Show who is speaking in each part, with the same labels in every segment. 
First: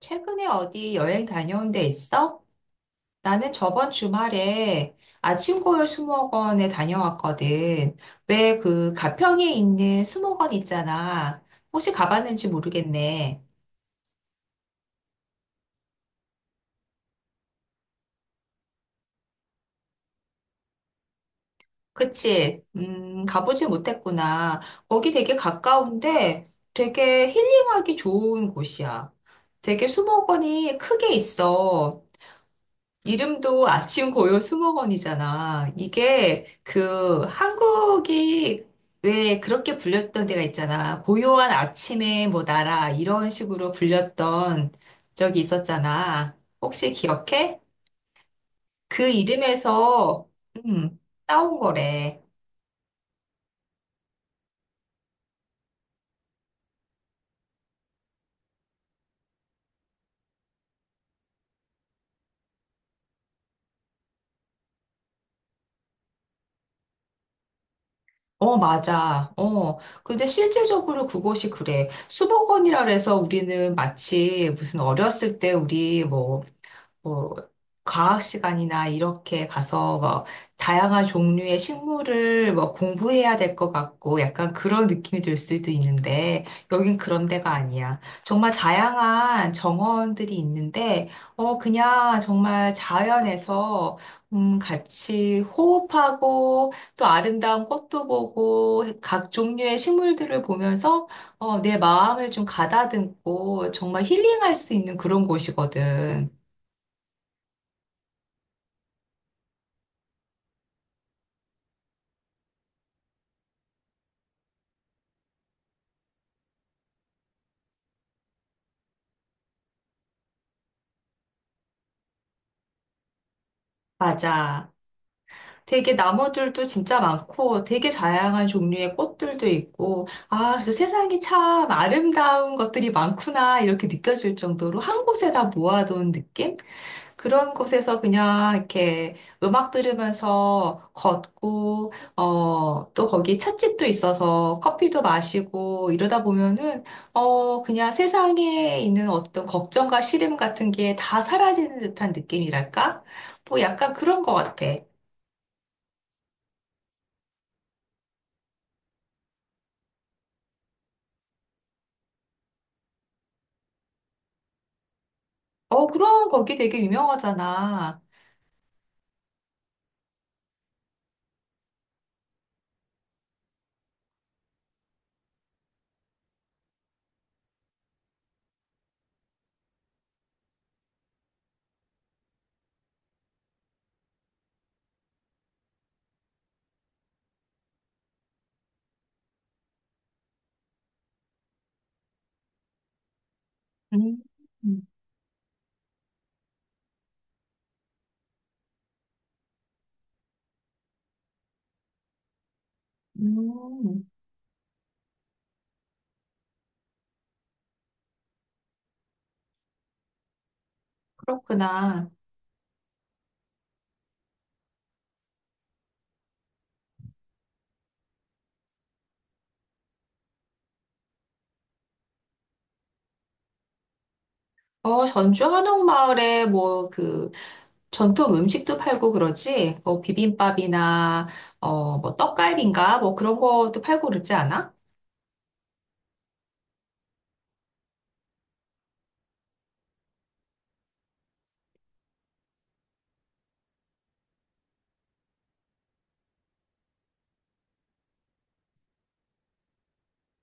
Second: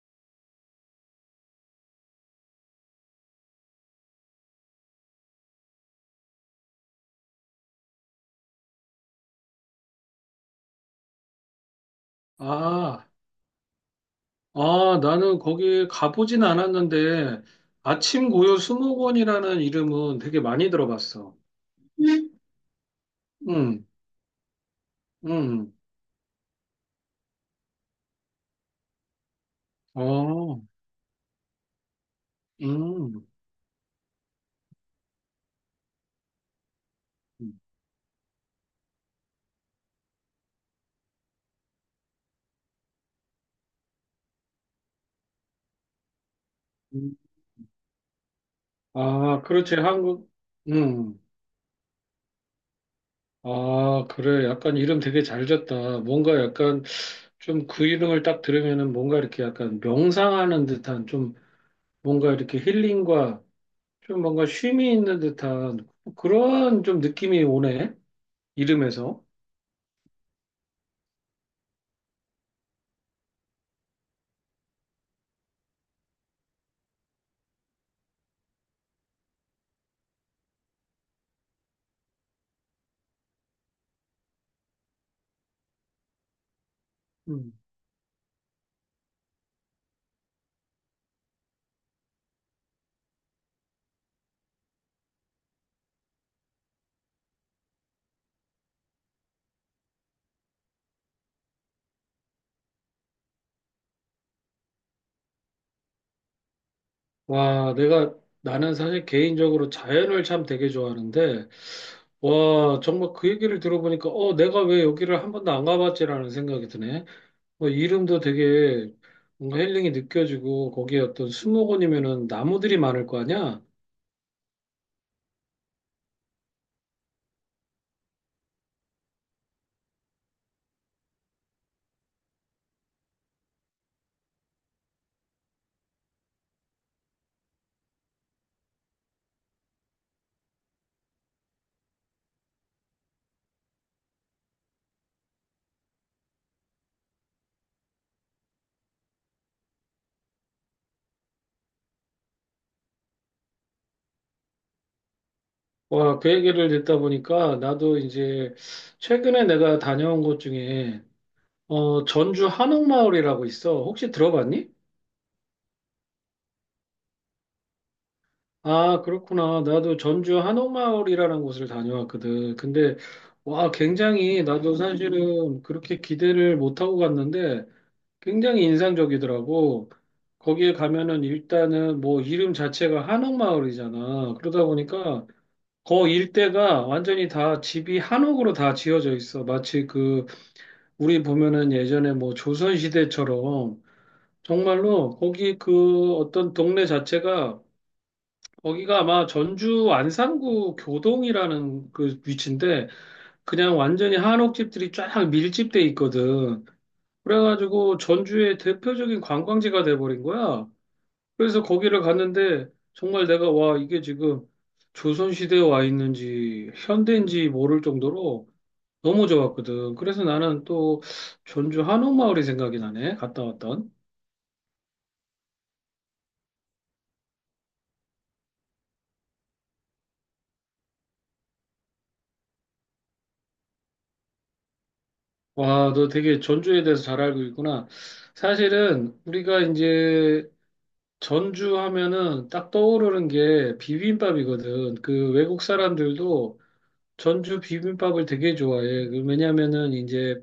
Speaker 1: 최근에 어디 여행 다녀온 데 있어? 나는 저번 주말에 아침고요 수목원에 다녀왔거든. 왜 그 가평에 있는 수목원 있잖아. 혹시 가봤는지
Speaker 2: 아,
Speaker 1: 모르겠네.
Speaker 2: 아, 나는 거기 가보진 않았는데, 아침 고요 수목원이라는 이름은 되게 많이 들어봤어. 응.
Speaker 1: 그치?
Speaker 2: 응.
Speaker 1: 가보지 못했구나. 거기 되게
Speaker 2: 응.
Speaker 1: 가까운데 되게 힐링하기 좋은 곳이야. 되게
Speaker 2: 어,
Speaker 1: 수목원이 크게 있어. 이름도 아침 고요 수목원이잖아. 이게 그
Speaker 2: 응.
Speaker 1: 한국이 왜 그렇게 불렸던 데가 있잖아. 고요한 아침의 뭐 나라 이런 식으로 불렸던 적이 있었잖아. 혹시 기억해? 그
Speaker 2: 아, 그렇지,
Speaker 1: 이름에서
Speaker 2: 한국,
Speaker 1: 음,
Speaker 2: 응.
Speaker 1: 따온 거래.
Speaker 2: 아, 그래. 약간 이름 되게 잘 졌다. 뭔가 약간 좀 그 이름을 딱 들으면은 뭔가 이렇게 약간 명상하는 듯한 좀 뭔가 이렇게 힐링과 좀 뭔가 쉼이 있는 듯한 그런 좀 느낌이 오네.
Speaker 1: 어,
Speaker 2: 이름에서.
Speaker 1: 맞아. 어. 근데 실질적으로 그곳이 그래. 수목원이라 그래서 우리는 마치 무슨 어렸을 때 우리 뭐 과학 시간이나 이렇게 가서 뭐 다양한 종류의 식물을 뭐 공부해야 될 것 같고 약간 그런 느낌이 들 수도 있는데 여긴 그런 데가
Speaker 2: 음.
Speaker 1: 아니야. 정말 다양한 정원들이 있는데 어 그냥 정말 자연에서 같이 호흡하고 또 아름다운 꽃도 보고 각 종류의 식물들을 보면서 어 내 마음을 좀 가다듬고 정말 힐링할 수 있는 그런 곳이거든.
Speaker 2: 와, 내가, 나는 사실 개인적으로 자연을 참 되게 좋아하는데, 와, 정말 그 얘기를 들어보니까, 어, 내가 왜 여기를 한 번도 안 가봤지라는 생각이 드네. 뭐, 이름도 되게 뭔가 힐링이 느껴지고, 거기에 어떤 수목원이면은 나무들이 많을 거 아니야?
Speaker 1: 맞아. 되게 나무들도 진짜 많고 되게 다양한 종류의 꽃들도 있고 아, 그래서 세상이 참 아름다운 것들이 많구나 이렇게 느껴질 정도로 한 곳에 다 모아둔 느낌? 그런 곳에서 그냥 이렇게 음악 들으면서 걷고 어, 또 거기 찻집도 있어서 커피도 마시고 이러다 보면은 어, 그냥 세상에 있는 어떤 걱정과 시름 같은 게 다 사라지는 듯한 느낌이랄까? 뭐 약간 그런 것 같아.
Speaker 2: 와, 그 얘기를 듣다 보니까, 나도 이제, 최근에 내가 다녀온 곳 중에, 어, 전주 한옥마을이라고 있어. 혹시 들어봤니?
Speaker 1: 어, 그럼 거기 되게 유명하잖아.
Speaker 2: 아, 그렇구나. 나도 전주 한옥마을이라는 곳을 다녀왔거든. 근데, 와, 굉장히, 나도 사실은 그렇게 기대를 못하고 갔는데, 굉장히 인상적이더라고. 거기에 가면은 일단은 뭐 이름 자체가 한옥마을이잖아. 그러다 보니까, 거 일대가 완전히 다 집이 한옥으로 다 지어져 있어. 마치 그, 우리 보면은 예전에 뭐 조선시대처럼,
Speaker 1: 음.
Speaker 2: 정말로 거기 그 어떤 동네 자체가 거기가 아마 전주 안산구 교동이라는 그 위치인데 그냥
Speaker 1: 음,
Speaker 2: 완전히 한옥집들이 쫙 밀집돼 있거든. 그래가지고 전주의 대표적인 관광지가 돼버린 거야. 그래서 거기를
Speaker 1: 그렇구나.
Speaker 2: 갔는데 정말 내가 와 이게 지금 조선시대에 와 있는지 현대인지 모를 정도로 너무 좋았거든. 그래서 나는 또 전주 한옥마을이 생각이 나네. 갔다 왔던.
Speaker 1: 어, 전주 한옥마을에 뭐 그 전통 음식도 팔고 그러지? 뭐 비빔밥이나 어, 뭐 떡갈비인가? 뭐 그런 것도 팔고 그러지 않아?
Speaker 2: 와, 너 되게 전주에 대해서 잘 알고 있구나. 사실은 우리가 이제 전주 하면은 딱 떠오르는 게 비빔밥이거든. 그 외국 사람들도 전주 비빔밥을 되게 좋아해. 그 왜냐면은 이제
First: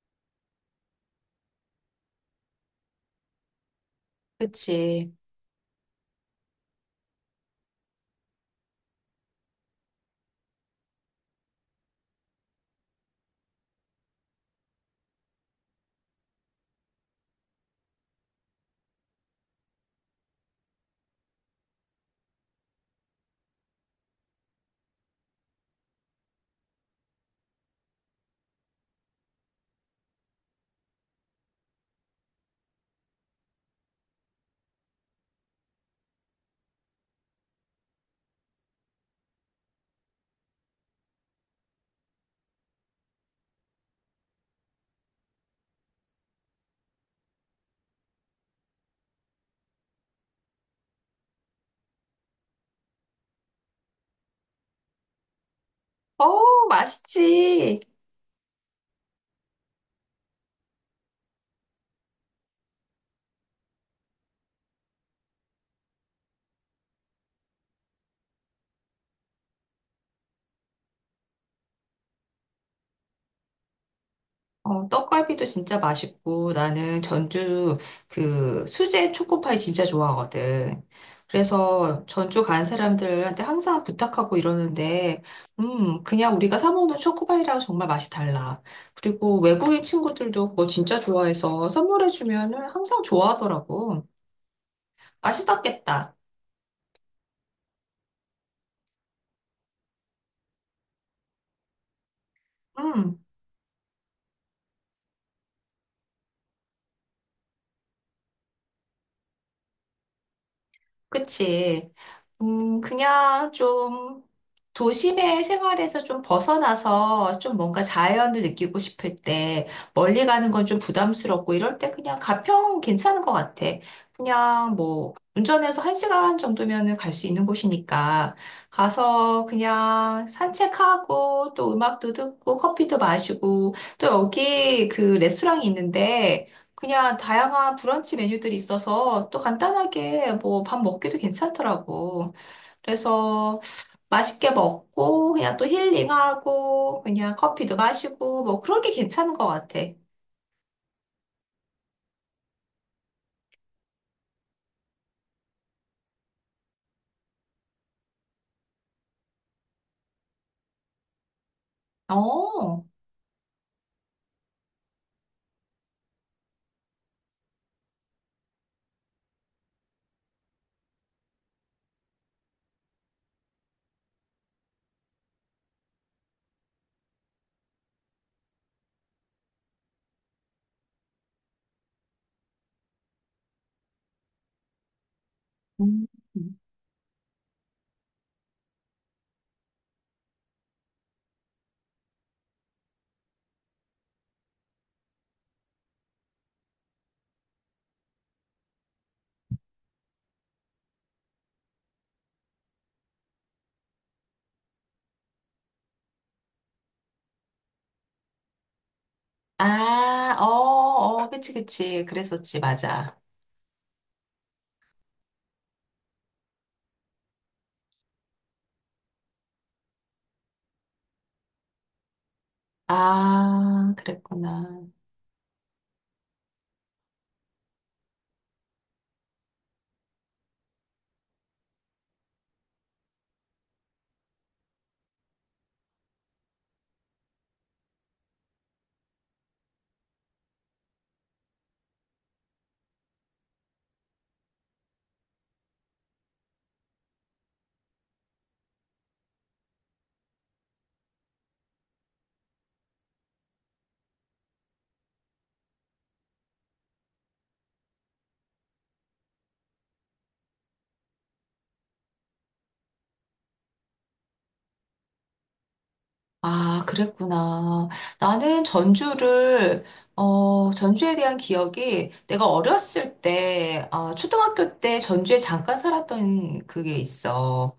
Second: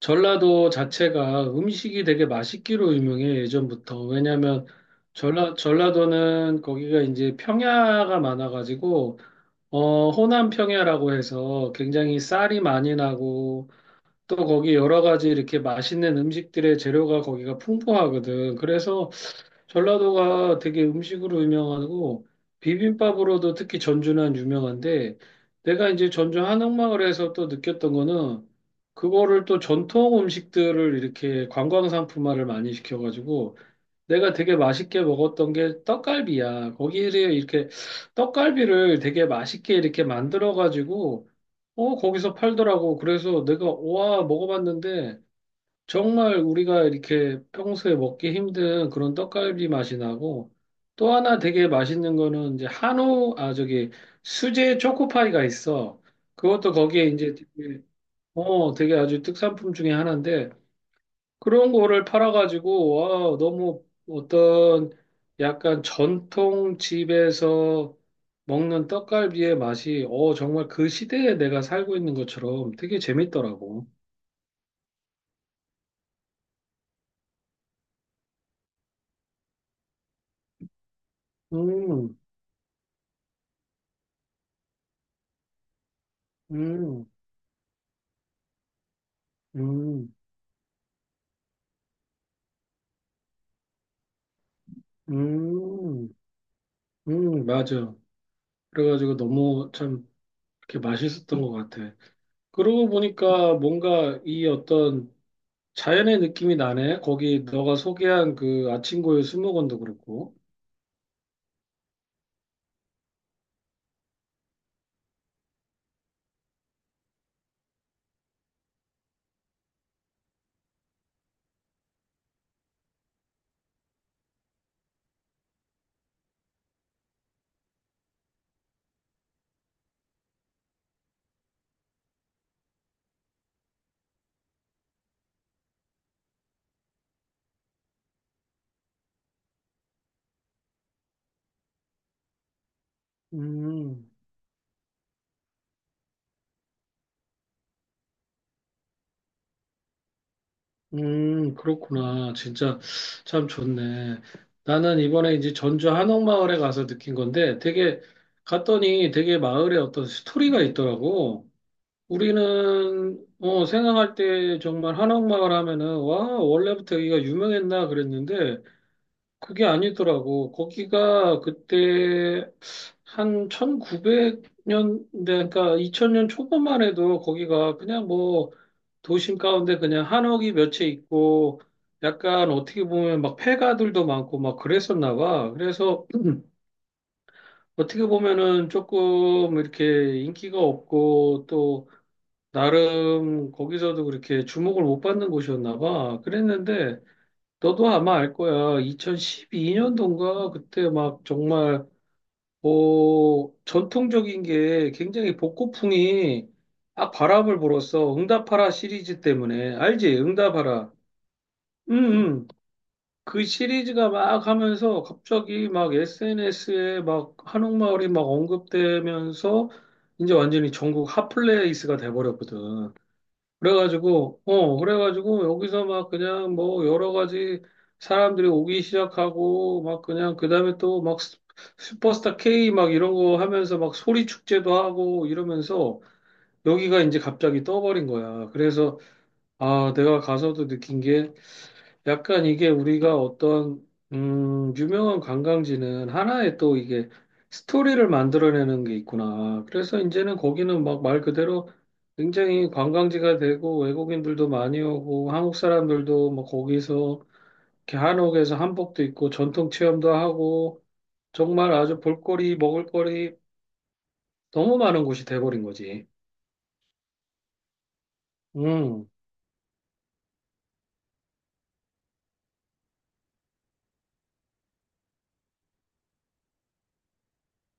Speaker 2: 전라도 자체가 음식이 되게 맛있기로 유명해, 예전부터. 왜냐면
Speaker 1: 그치.
Speaker 2: 전라도는 거기가 이제 평야가 많아가지고, 어, 호남 평야라고 해서 굉장히 쌀이 많이 나고, 또 거기 여러 가지 이렇게 맛있는 음식들의 재료가 거기가 풍부하거든. 그래서 전라도가 되게 음식으로 유명하고 비빔밥으로도 특히 전주는 유명한데 내가 이제 전주 한옥마을에서 또 느꼈던 거는 그거를 또 전통 음식들을 이렇게 관광 상품화를 많이 시켜가지고 내가 되게 맛있게 먹었던 게 떡갈비야. 거기를 이렇게 떡갈비를 되게 맛있게 이렇게 만들어가지고 어 거기서 팔더라고. 그래서 내가 와 먹어봤는데 정말 우리가 이렇게 평소에 먹기 힘든 그런 떡갈비 맛이 나고 또 하나 되게 맛있는 거는 이제 한우, 아, 저기 수제 초코파이가 있어.
Speaker 1: 어,
Speaker 2: 그것도 거기에 이제
Speaker 1: 맛있지.
Speaker 2: 되게, 어, 되게 아주 특산품 중에 하나인데 그런 거를 팔아가지고 와, 너무 어떤 약간 전통 집에서 먹는 떡갈비의 맛이 어, 정말 그 시대에 내가 살고 있는 것처럼 되게 재밌더라고.
Speaker 1: 어, 떡갈비도 진짜 맛있고 나는 전주 그 수제 초코파이 진짜 좋아하거든. 그래서
Speaker 2: 음.
Speaker 1: 전주 간 사람들한테 항상 부탁하고 이러는데, 그냥 우리가 사 먹는
Speaker 2: 음.
Speaker 1: 초코파이랑 정말 맛이 달라. 그리고 외국인
Speaker 2: 음.
Speaker 1: 친구들도 그거 진짜 좋아해서 선물해주면은 항상 좋아하더라고.
Speaker 2: 음.
Speaker 1: 맛있었겠다.
Speaker 2: 음. 맞아. 그래가지고 너무 참 이렇게 맛있었던 것 같아. 그러고
Speaker 1: 음.
Speaker 2: 보니까 뭔가 이 어떤 자연의 느낌이 나네. 거기 너가 소개한 그 아침고요 수목원도 그렇고.
Speaker 1: 그치. 그냥 좀 도심의 생활에서 좀 벗어나서 좀 뭔가 자연을 느끼고 싶을 때 멀리 가는 건 좀 부담스럽고 이럴 때 그냥 가평 괜찮은 것 같아. 그냥 뭐 운전해서 1시간 정도면은 갈 수 있는 곳이니까 가서 그냥 산책하고 또 음악도 듣고 커피도 마시고 또 여기 그 레스토랑이 있는데 그냥 다양한 브런치 메뉴들이 있어서 또 간단하게 뭐 밥 먹기도 괜찮더라고. 그래서
Speaker 2: 음.
Speaker 1: 맛있게 먹고 그냥 또 힐링하고 그냥 커피도 마시고 뭐 그런 게 괜찮은 것 같아.
Speaker 2: 그렇구나. 진짜 참 좋네. 나는 이번에 이제 전주 한옥마을에 가서 느낀 건데 되게 갔더니 되게 마을에 어떤 스토리가 있더라고.
Speaker 1: 어.
Speaker 2: 우리는 어, 생각할 때 정말 한옥마을 하면은 와 원래부터 여기가 유명했나 그랬는데 그게 아니더라고. 거기가 그때 한 1900년대 그러니까 2000년 초반만 해도 거기가 그냥 뭐 도심 가운데 그냥 한옥이 몇 채 있고 약간 어떻게 보면 막 폐가들도 많고 막 그랬었나 봐.
Speaker 1: 음.
Speaker 2: 그래서 어떻게 보면은 조금 이렇게 인기가 없고 또 나름 거기서도 그렇게 주목을 못 받는 곳이었나 봐. 그랬는데 너도 아마 알 거야. 2012년도인가 그때 막 정말 어 전통적인 게 굉장히 복고풍이 아 바람을 불었어. 응답하라 시리즈 때문에 알지?
Speaker 1: 아, 어,
Speaker 2: 응답하라.
Speaker 1: 어, 그치,
Speaker 2: 음.
Speaker 1: 그치.
Speaker 2: 음.
Speaker 1: 그랬었지, 맞아.
Speaker 2: 그 시리즈가 막 하면서 갑자기 막 SNS에 막 한옥마을이 막 언급되면서 이제 완전히 전국 핫플레이스가 돼버렸거든.
Speaker 1: 아,
Speaker 2: 그래가지고, 어,
Speaker 1: 그랬구나.
Speaker 2: 그래가지고, 여기서 막 그냥 뭐 여러 가지 사람들이 오기 시작하고, 막 그냥, 그 다음에 또 막 슈퍼스타 K 막 이런 거 하면서 막 소리 축제도 하고 이러면서 여기가 이제 갑자기 떠버린 거야. 그래서, 아, 내가 가서도 느낀 게, 약간 이게 우리가 어떤 유명한 관광지는 하나의 또 이게 스토리를 만들어내는 게 있구나. 그래서 이제는 거기는 막 말 그대로 굉장히 관광지가 되고 외국인들도 많이 오고 한국 사람들도 뭐 거기서 이렇게 한옥에서 한복도 입고 전통 체험도 하고 정말 아주 볼거리 먹을거리 너무 많은 곳이 돼버린 거지.
Speaker 1: 아, 그랬구나. 나는
Speaker 2: 음.
Speaker 1: 전주를, 어, 전주에 대한 기억이 내가 어렸을 때, 아, 초등학교 때 전주에 잠깐 살았던 그게 있어.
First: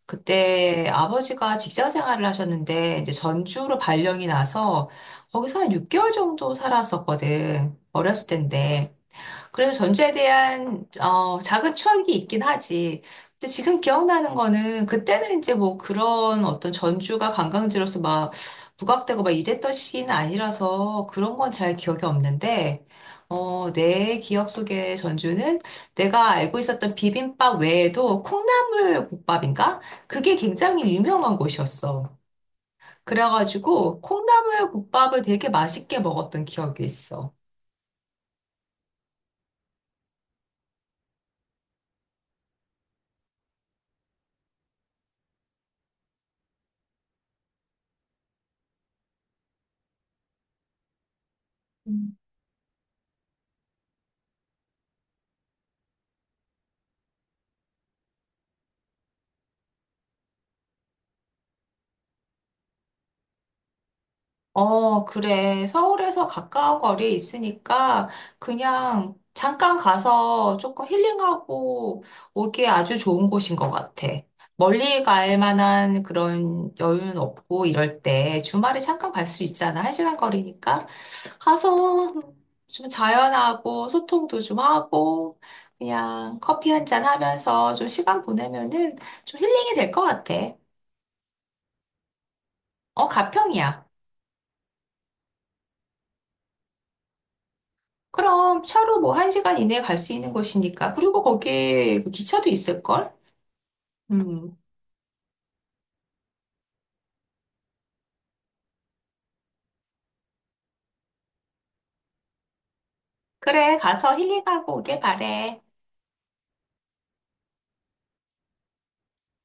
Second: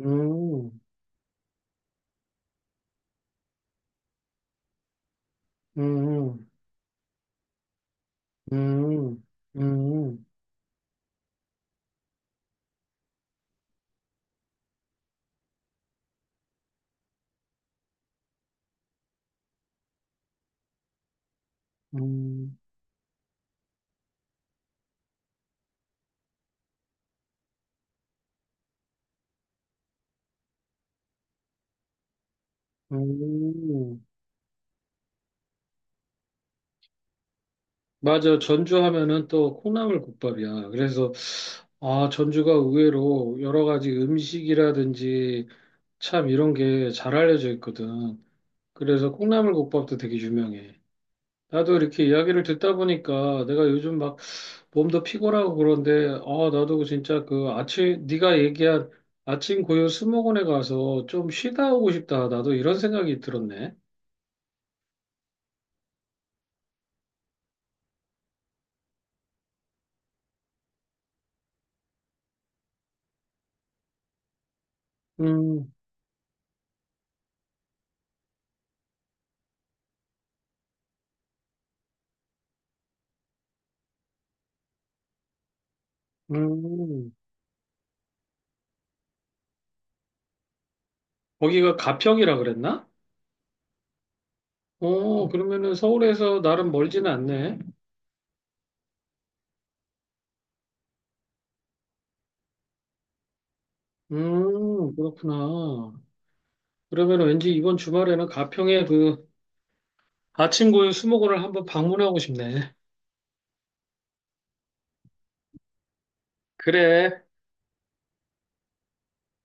Speaker 2: 음.
Speaker 1: 그때 아버지가 직장 생활을 하셨는데, 이제 전주로 발령이 나서 거기서 한 6개월
Speaker 2: 음.
Speaker 1: 정도 살았었거든. 어렸을 때인데.
Speaker 2: 음. 음.
Speaker 1: 그래서 전주에
Speaker 2: 음.
Speaker 1: 대한 어, 작은 추억이 있긴 하지. 근데 지금 기억나는 거는 그때는 이제 뭐 그런 어떤 전주가 관광지로서 막 부각되고 막 이랬던 시기는 아니라서 그런 건 잘 기억이
Speaker 2: 음.
Speaker 1: 없는데 어, 내 기억 속에 전주는 내가 알고 있었던 비빔밥 외에도 콩나물 국밥인가? 그게 굉장히 유명한 곳이었어. 그래가지고
Speaker 2: 음.
Speaker 1: 콩나물 국밥을 되게 맛있게 먹었던 기억이 있어.
Speaker 2: 맞아. 전주 하면은 또 콩나물국밥이야. 그래서 아, 전주가 의외로 여러 가지 음식이라든지 참 이런 게 잘 알려져 있거든. 그래서 콩나물국밥도 되게 유명해. 나도 이렇게 이야기를 듣다 보니까 내가 요즘 막 몸도 피곤하고 그런데 아, 나도 진짜 그 아침 네가 얘기한 아침 고요 스모곤에 가서 좀 쉬다 오고 싶다. 나도 이런 생각이 들었네.
Speaker 1: 어, 그래. 서울에서 가까운 거리에 있으니까 그냥 잠깐 가서 조금 힐링하고 오기에 아주 좋은 곳인 것 같아. 멀리 갈
Speaker 2: 음.
Speaker 1: 만한 그런 여유는 없고 이럴 때 주말에 잠깐 갈 수 있잖아. 1시간 거리니까. 가서 좀 자연하고 소통도 좀 하고 그냥 커피 한 잔
Speaker 2: 음.
Speaker 1: 하면서 좀 시간 보내면은 좀 힐링이 될 것 같아.
Speaker 2: 거기가 가평이라 그랬나?
Speaker 1: 어, 가평이야.
Speaker 2: 오, 그러면은 서울에서 나름 멀지는 않네.
Speaker 1: 그럼 차로 뭐 1시간 이내에 갈 수 있는 곳이니까. 그리고 거기 기차도 있을걸? 음.
Speaker 2: 그렇구나. 그러면 왠지 이번 주말에는 가평의 그 아침고요 수목원을 한번 방문하고 싶네.
Speaker 1: 그래, 가서 힐링하고 오길 바래.
Speaker 2: 그래.